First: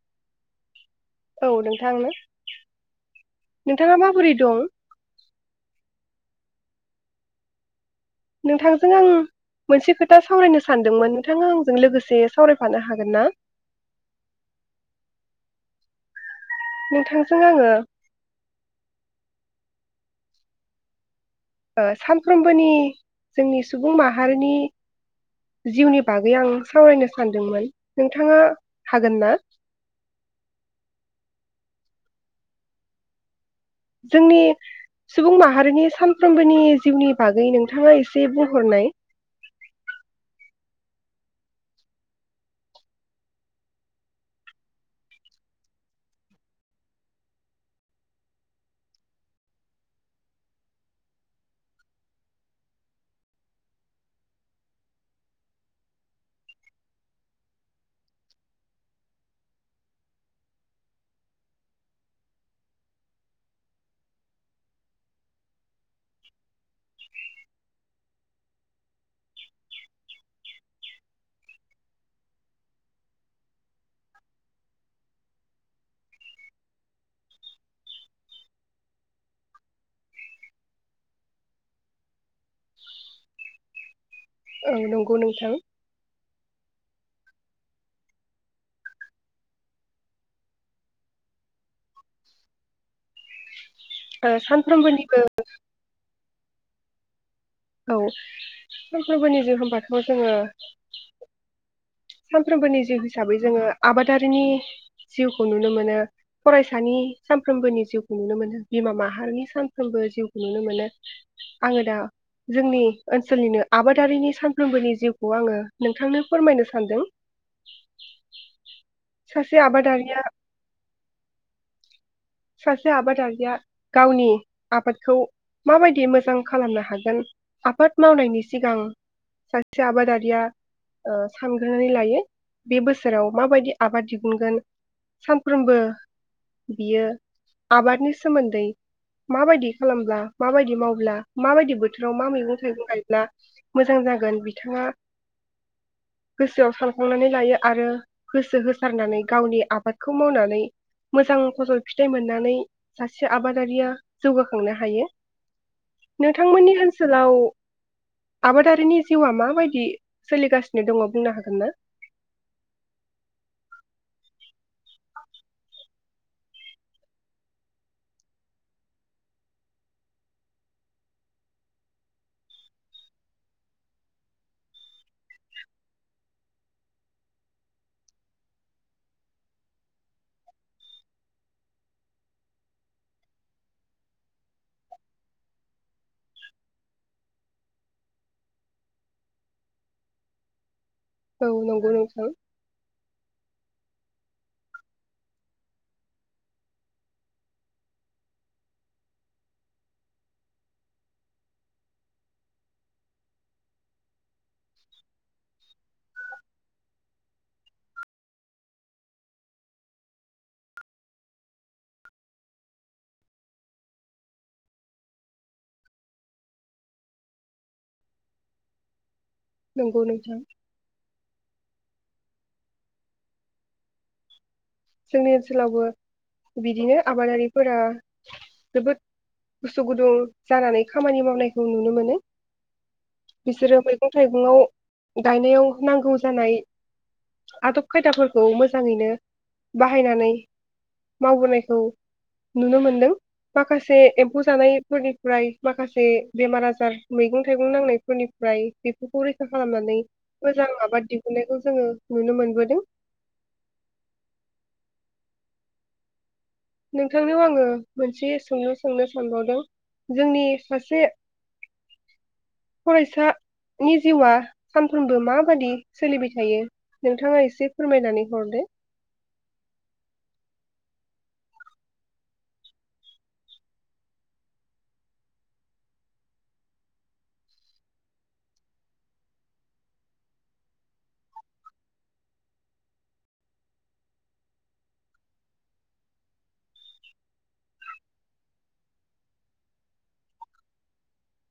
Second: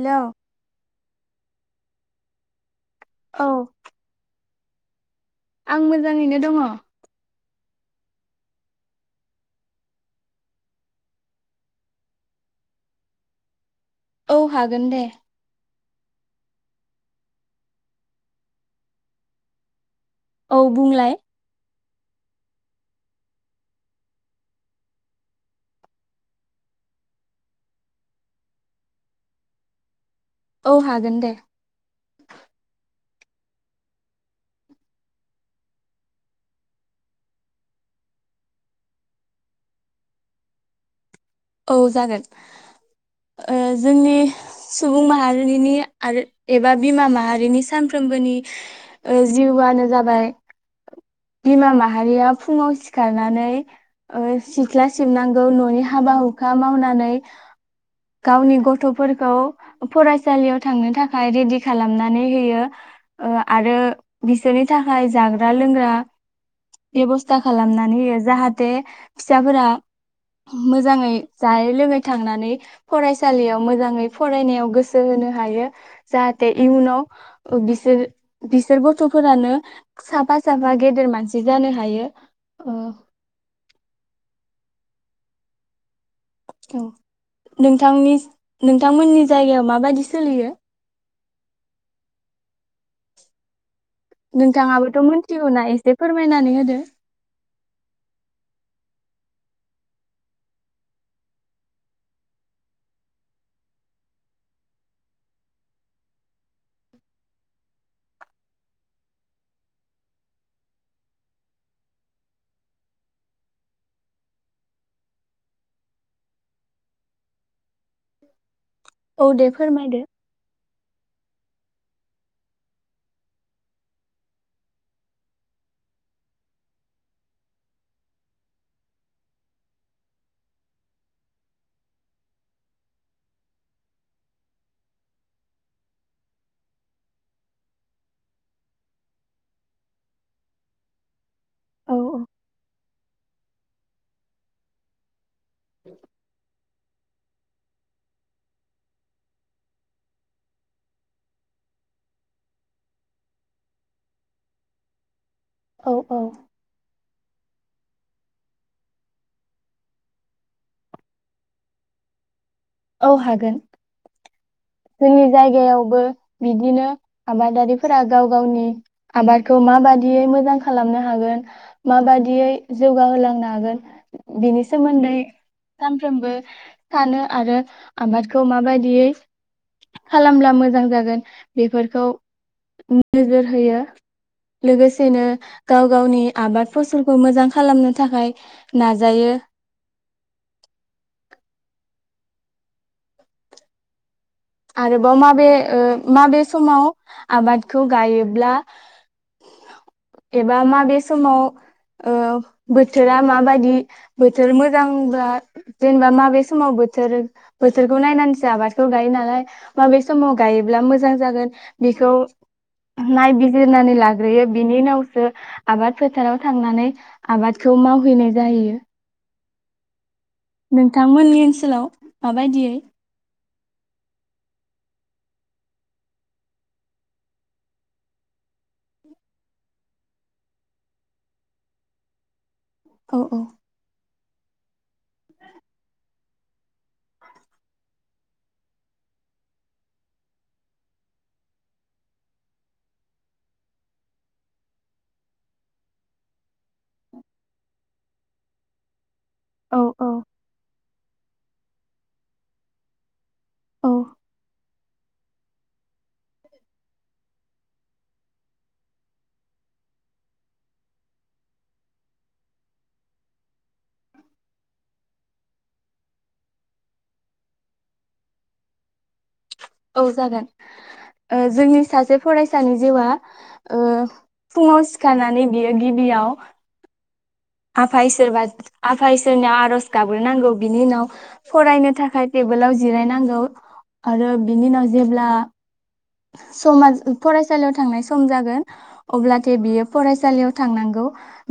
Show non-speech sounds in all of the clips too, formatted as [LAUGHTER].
Hello औ नोंथांनो औ नोंथाङा माबोरै दं? आं मोजाङैनो दङ। नोंथांजों आं मोनसे खोथा सावरायनो सानदोंमोन नोंथाङा आंजों लोगोसे सावरायफानो हागोन ना? औ हागोन दे। नोंथांजों आङो [INAUDIBLE] औ बुंलाय। ओ सानफ्रोमबोनि जोंनि सुबुं माहारिनि जिउनि बागै आं सावरायनो सानदोंमोन। नोंथाङा हागोन ना? औ हागोन दे। जोंनि सुबुं माहारिनि सानफ्रोमबोनि जिउनि बागै नोंथाङा एसे बुंहरनाय औ जागोन। ओ जोंनि सुबुं माहारिनि आरो एबा बिमा माहारिनि सानफ्रोमबोनि ओ जिउआनो जाबाय बिमा माहारिया फुङाव सिखारनानै ओ सिख्ला सिबनांगौ न'नि हाबा-हुखा मावनानै गावनि गथ'फोरखौ फरायसालियाव थांनो थाखाय रेडि खालामनानै होयो। ओ आरो बिसोरनि थाखाय जाग्रा लोंग्रा बेब'स्था खालामनानै होयो। जाहाथे फिसाफोरा मोजाङै जायै लोङै थांनानै फरायसालियाव मोजाङै फरायनायाव गोसो होनो हायो। जाहाथे इयुनाव ओ बिसोर बिसोर गथ'फोरानो साफा साफा गेदेर मानसि जानो हायो ओ औ नंगौ नोंथां। औ नोंथांनि नोंथांमोननि जायगायाव माबायदि सोलियो? ओ नोंथाङाबोथ' सानफ्रोमबोनिबो मिथिगौना एसे फोरमायनानै होदो। औ सामफ्रोबोनि जिउ होमबाथ' जोङो सानफ्रोमबोनि जिउ हिसाबै जोङो आबादारिनि जिउखौ नुनो मोनो, फरायसानि सानफ्रोमबोनि जिउखौ नुनो मोनो, बिमा माहारिनि सानफ्रोमबो जिउखौ नुनो मोनो, आङो दा जोंनि ओनसोलनिनो आबादारिनि सानफ्रोमबोनि जिउखौ आङो नोंथांनो फोरमायनो सा सानदों। औ दे सासे फोरमायदो आबादारिया सासे आबादारिया गावनि आबादखौ माबायदि मोजां खालामनो हागोन आबाद मावनायनि सिगां सासे आबादारिया ओ सानग्रोनानै लायो बे बोसोराव माबायदि आबाद दिहुनगोन सानफ्रोमबो बियो आबादनि सोमोन्दै माबायदि खालामब्ला माबायदि मावब्ला माबायदि औ बोथोराव मा मैगं थाइगं गायोब ब्ला मोजां जागोन बिथाङा गोसोआव सान साननानै लायो आरो होसो होसारनानै गावनि आबादखौ मावनानै मोजां फसल फिथाइ मोननानै सासे आबादारिया जौगाखांनो हायो। औ औ नोंथांमोननि ओनस सोलाव आबादारिनि जिउआ माबायदि सोलिगासिनो दङ बुंनो हागोन ना? औ हागोन जोंनि जायगायावबो बिदिनो आबादारिफोरा गाव गावनि आबादखौ माबादियै मोजां खालामनो हागोन माबादियै जौगाहोलांनो हागोन बिनि सोमोन्दै सानफ्रोमबो सानो आरो आबादखौ माबायदियै खालामब्ला मोजां जागोन बेफोरखौ नोजोर होयो लोगोसेनो गाव गावनि आबाद फसलखौ मोजां खालामनो थाखाय नाजायो। औ नंगौ नोंथां। आरोबाव माबे ओ माबे समाव आबादखौ गायोब्ला एबा माबे समाव ओ बोथोरा माबायदि बोथोर मोजांब्ला जेनेबा माबे समाव बोथोर बोथोरखौ नायनानैसो आबादखौ गायो नालाय माबे समाव गायोब्ला मोजां जागोन बेखौ नायबिजिरनानै लाग्रोयो बिनि उनावसो आबाद फोथाराव थांनानै आबादखौ मावहैनाय जाहैयो। नोंगौ नोंथ नोंथांमोननि ओनस ओनसोलाव माबायदियै जोंनि ओनसोलावबो बिदिनो आबादारिफोरा जोबोद गोसो गुदुं जानानै खामानि मावनायखौ नुनो मोनो, औ औ बिसोरो मैगं मैगं थाइगं गायनायाव नांगौ जानाय आदब खायदाफोरखौ मोजाङैनो, बाहायनानै मावबोनायखौ नुनो मोनदों माखासे एम्फौ जानायफोरनिफ्राय माखासे बेमार आज जार मैगं थाइगं नांनाय फोरनिफ्राय बिब फोरखौ रैखा औ खालामनानै औ मोजां आबाद दि नुनायखौ जोङो नुनो मोनबोदों, औ नोंथांनियाव आङो मोनसे सोंलु सोंनो सानबावदों जोंनि सासे फरायसा नि जिउआ सान फ्रोमबो माबादि सोलिबाय थायो नोंथाङा एसे फोरमायनानै हरदो। औ जागोन ओ जोंनि सासे फरायसानि जिउआ ओ फुङाव सिखारनानै बियो गिबियाव आफा इसोरबा आफा इसोरनियाव आर'ज गाबग्रोनांगौ बिनि उनाव फरायनो थाखाय टेबोलाव जिरायनांगौ आरो बिनि उनाव जेब्ला समा फरायसालियाव थांनाय सम जागोन अब्लाथाय बियो फरायसालियाव थांनांगौ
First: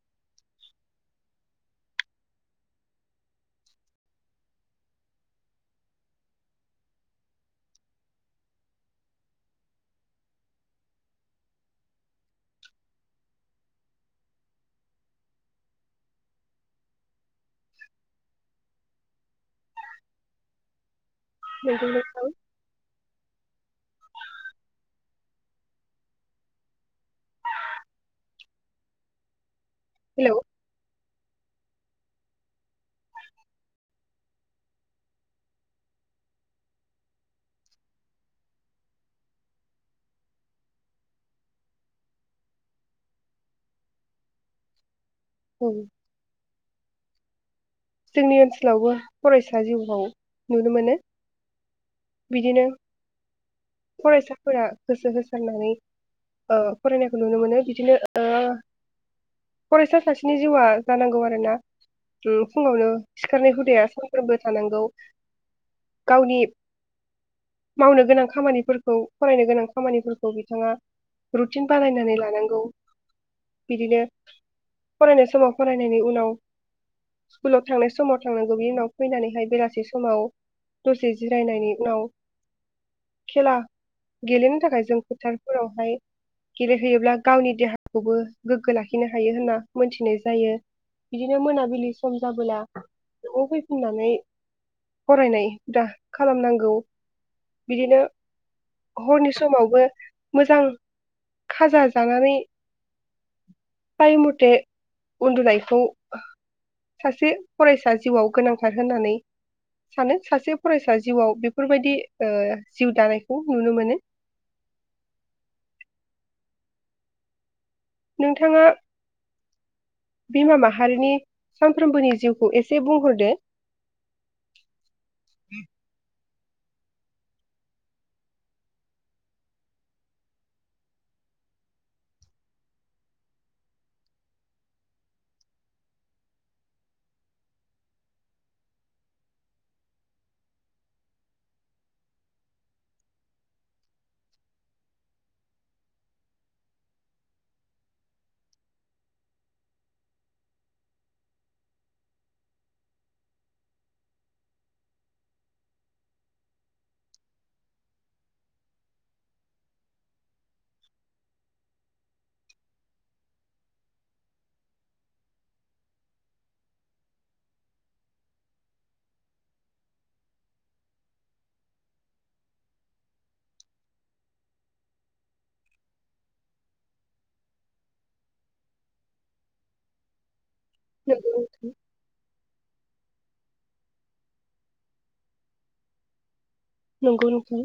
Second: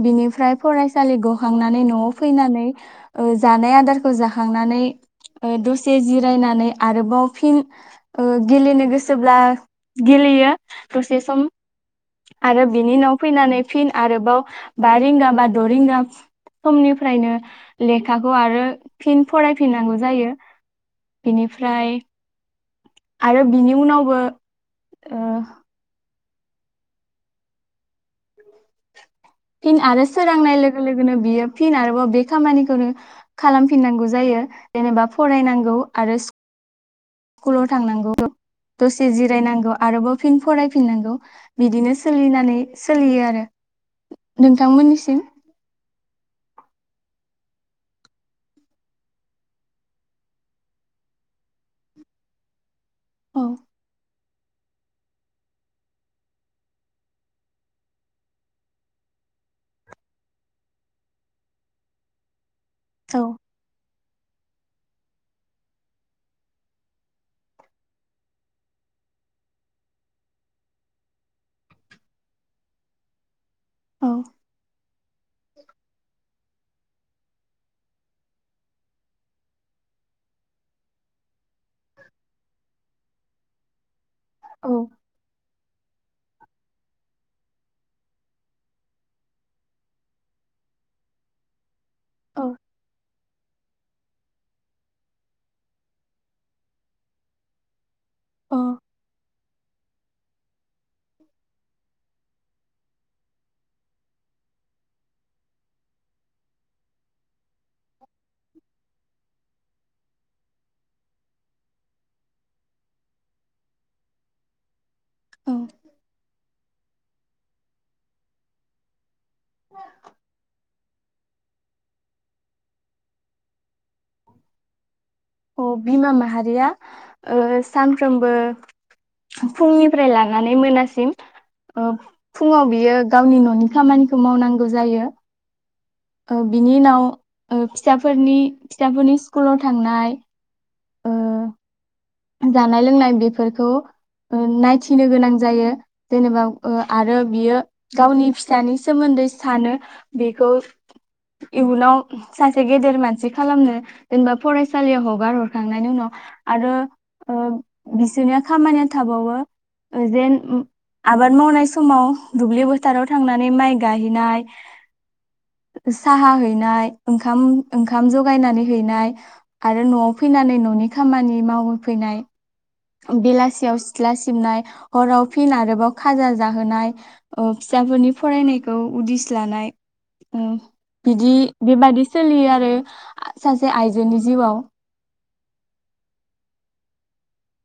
बिनिफ्राय फरायसालि गखांनानै न'आव फैनानै ओ जानाय आदारखौ जाखांनानै दसे जिरायनानै आरोबाव फिन ओ गेलेनो गोसो सोब्ला गेलेयो दसे सम आरो बिनि उनाव फैनानै फिन आरोबाव बा रिंगा बा द' रिंगा समनिफ्रायनो लेखाखौ आरो फिन फरायफिननांगौ जायो। नोंगौ बेनिफ्राय। नोंथां आरो बिनि उनावबो ओ फिन आरो हेलौ सोरांनाय लोगो लो गोनो बियो फिन आरोबाव बे खामानिखौनो खालामफिननांगौ जायो जेनेबा फरायनांगौ आरो सि कुलाव थांनांगौ दसे जिरायनांगौ आरोबाव फिन फरायफिननांगौ बिदिनो सोलिनानै सोलियो आरो नोंथांमोननिसिम उम। जोंनि ओनसोलावबो फरायसा जिउखौ नुनो मोनो बिदिनो औ। फरायसाफोरा गोसो होसारनानै ओ फरायनायखौ नुनो मोनो बिदिनो ओ फरायसा सासेनि जिउआ जानांगौ आरोना ओम फुङावनो औ सिखारनाय हुदाया फोरबो थानांगौ गावनि मावनो गोनां खामानि फोरखौ फरायनो गोनां खामानिफोरखौ बिथाङा रुटिन बानायनानै लानांगौ बिदिनो फरायनाय समाव फरायनायनि उनाव स्कुलाव थांनाय समाव थांनांगौ बिनि उनाव फैनानैहाय बेलासि समाव दसे जिरायनायनि उनाव खेला गेलेनो औ थाखाय औ जों फोथारफोराव हाय गेलेहैयोब्ला गावनि देहाखौबो गोग्गो लाखिनो हायो होनना मोनथिनाय जायो बिदिनो मोनाबिलि सम जाबोला न'आव फैफिननानै फरायनाय हुदा खालामनांगौ बिदिनो औ हरनि समावबो। मोजां खाजा जानानै फाय मथे उन्दुनायखौ सासे फरायसा जिउआव गोनांथार होननानै सानो सासे फरायसा जिउआव बेफोरबायदि जिउ दानायखौ नुनो मोनो। औ। नोंथाङा। [INAUDIBLE] बिमा माहारिनि सामफ्रोमबोनि जिउखौ एसे बुंहरदो अ बिमा माहा रिया ओ सानफ्रोमबो फुंनिफ्राय लानानै मोनासिम ओ फुङाव बियो गावनि न'नि खामानिखौ मावनांगौ जायो। ओ बिनि उनाव फिसाफोरनि फिसाफोरनि स्कुलाव थांनाय। ओ जानाय लोंनाय बेफोरखौ ओ नायथिनो गोनां जायो जेनेबा ओ आरो बियो गावनि फिसानि सोमोन्दै सानो बेखौ इयुनाव सासे गेदेर मानसि खालामनो जेनेबा फरायसालियाव हगार हरखांनायनि उनाव आरो। ओ बिसोरनिया खामानिया थाबावो जेन आबाद मावनाय समाव दुब्लि फोथोराव थांनानै माइ गाहैनाय साहा हैनाय ओंखाम ओंखाम जगायनानै हैनाय आरो न'आव फैनानै न'नि खामानि मावो फैनाय। बेलासियाव सिथ्ला सिबनाय हराव फिन आरोबाव खाजा जाहोनाय ओ फिसाफोरनि फरायनायखौ उदिस लानाय नंगौ बिदि नोंथां बेबायदि सोलियो आरो। सासे आइजोनि जिउआव नंगौ नोंथां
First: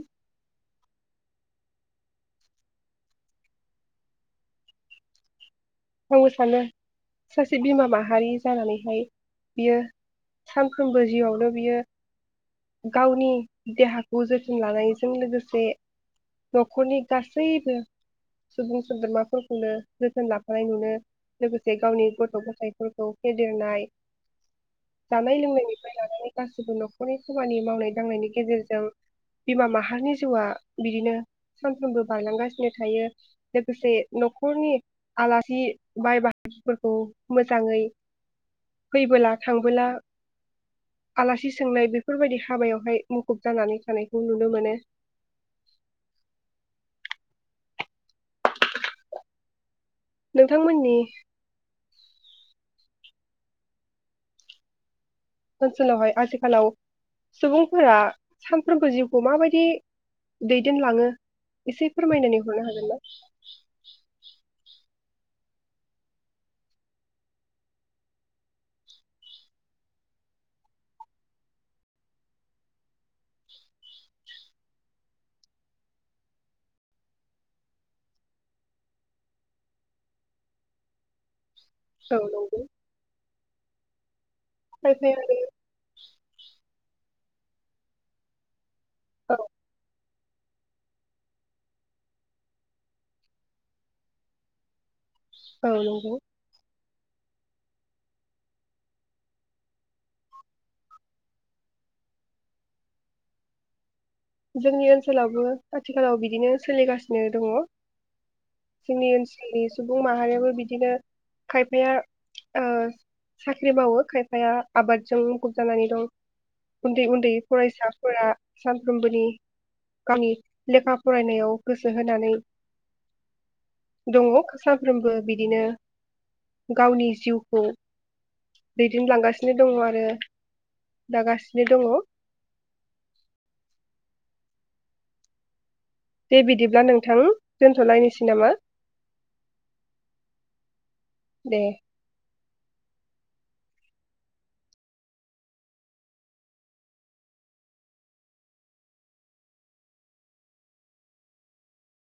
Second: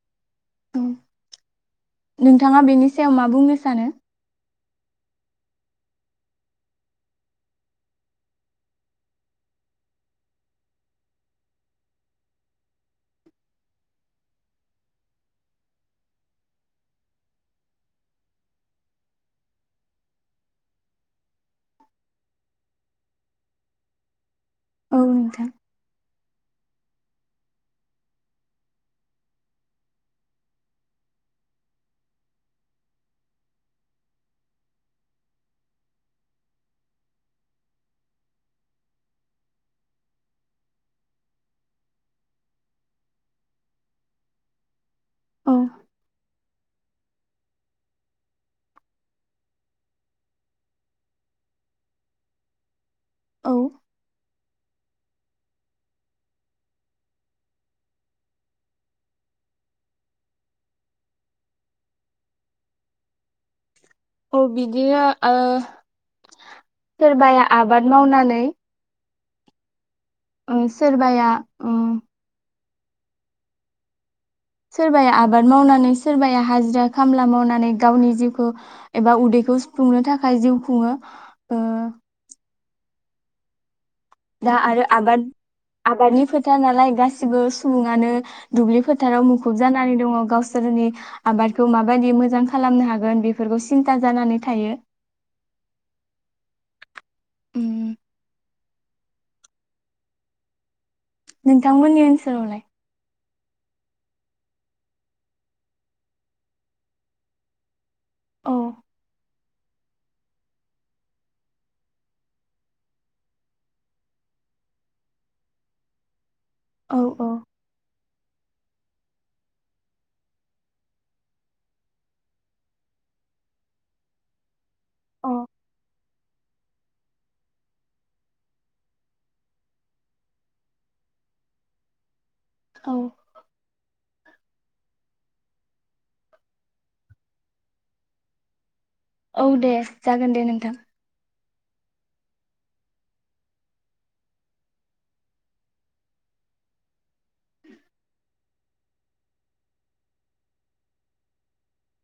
नोंथाङा बेनि सायाव मा बुंनो सानो? आंबो सानो सासे बिमा माहारि जानानैहाय बियो सानफ्रोमबो जिउआवनो बियो गावनि देहाखौ जोथोन लानायजों लोगोसे न'खरनि गासैबो सुबुं सोद्रोमाफोरखौनो जोथोन ला नाय नुनो लोगोसे गावनि गथ' गथायफोरखौ फेदेरनाय औ जानाय नोंथां लोंनायनिफाय लानानै गासिबो न'खरनि खामानि मावनाय दांनायनि गेजेरजों बिमा माहारिनि जिउआ बिदिनो सानफ्रोमबो बारलांगासिनो थायो लोगोसे न'खरनि आलासि बाय बाहागिफोरखौ मोजाङै फैबोला थांबोला आलासि सोंनाय बेफोरबायदि हाबायावहाय मुखुब जानानै थानायखौ नुनो मोनो औ नोंथांमोननि औ ओनसोलावहाय आथिखालाव सुबुंफोरा सानफ्रोमबो जिउखौ माबायदि दैदेनलाङो एसे फोरमायनानै हरनो हागोन ना? औ बिदिया ओ सोरबाया आबाद मावनानै ओ सोरबाया ओम सोरबाया आबाद मावनानै सोरबाया हाजिरा खामला मावनानै गावनि जिउखौ एबा उदैखौ सुफुंनो थाखाय जिउ खुङो औ नंगौ दा आरो खायफाया आबाद आबादनि फोथार नालाय गासिबो सिबो सुबुङानो दुब्लिफो थाराव आरो औ मुखुब जानानै दङ। गावसोरनि आबादखौ माबायदि मोजां खालामनो हागोन बेफोरखौ सिन्था जानानै थायो। औ नंगौ उम नोंथांमोननि ओनसोलावलाय जोंनि ओनसोलावबो आथिखालाव बिदिनो सोलिगासिनो दङ। औ जोंनि ओनस नि सुबुं माहारियाबो बिदिनो खायफाया ओ साख्रि मावो खायफाया आबादजों मुखुब जानानै दं। औ उन्दै औ उन्दै फरायसा [UNINTELLIGIBLE] सानफ्रोमबोनि गावनि लेखा फरायनायाव गोसो होनानै दङ' साफ्रोमबो औ बिदिनो गावनि जिउखौ दैदेनलांगासिनो दङ' आरो दागासिनो दङ' औ दे बिदिब्ला नोंथां दोनथ'लायनोसै नामा औ दे जागोन दे नोंथां दे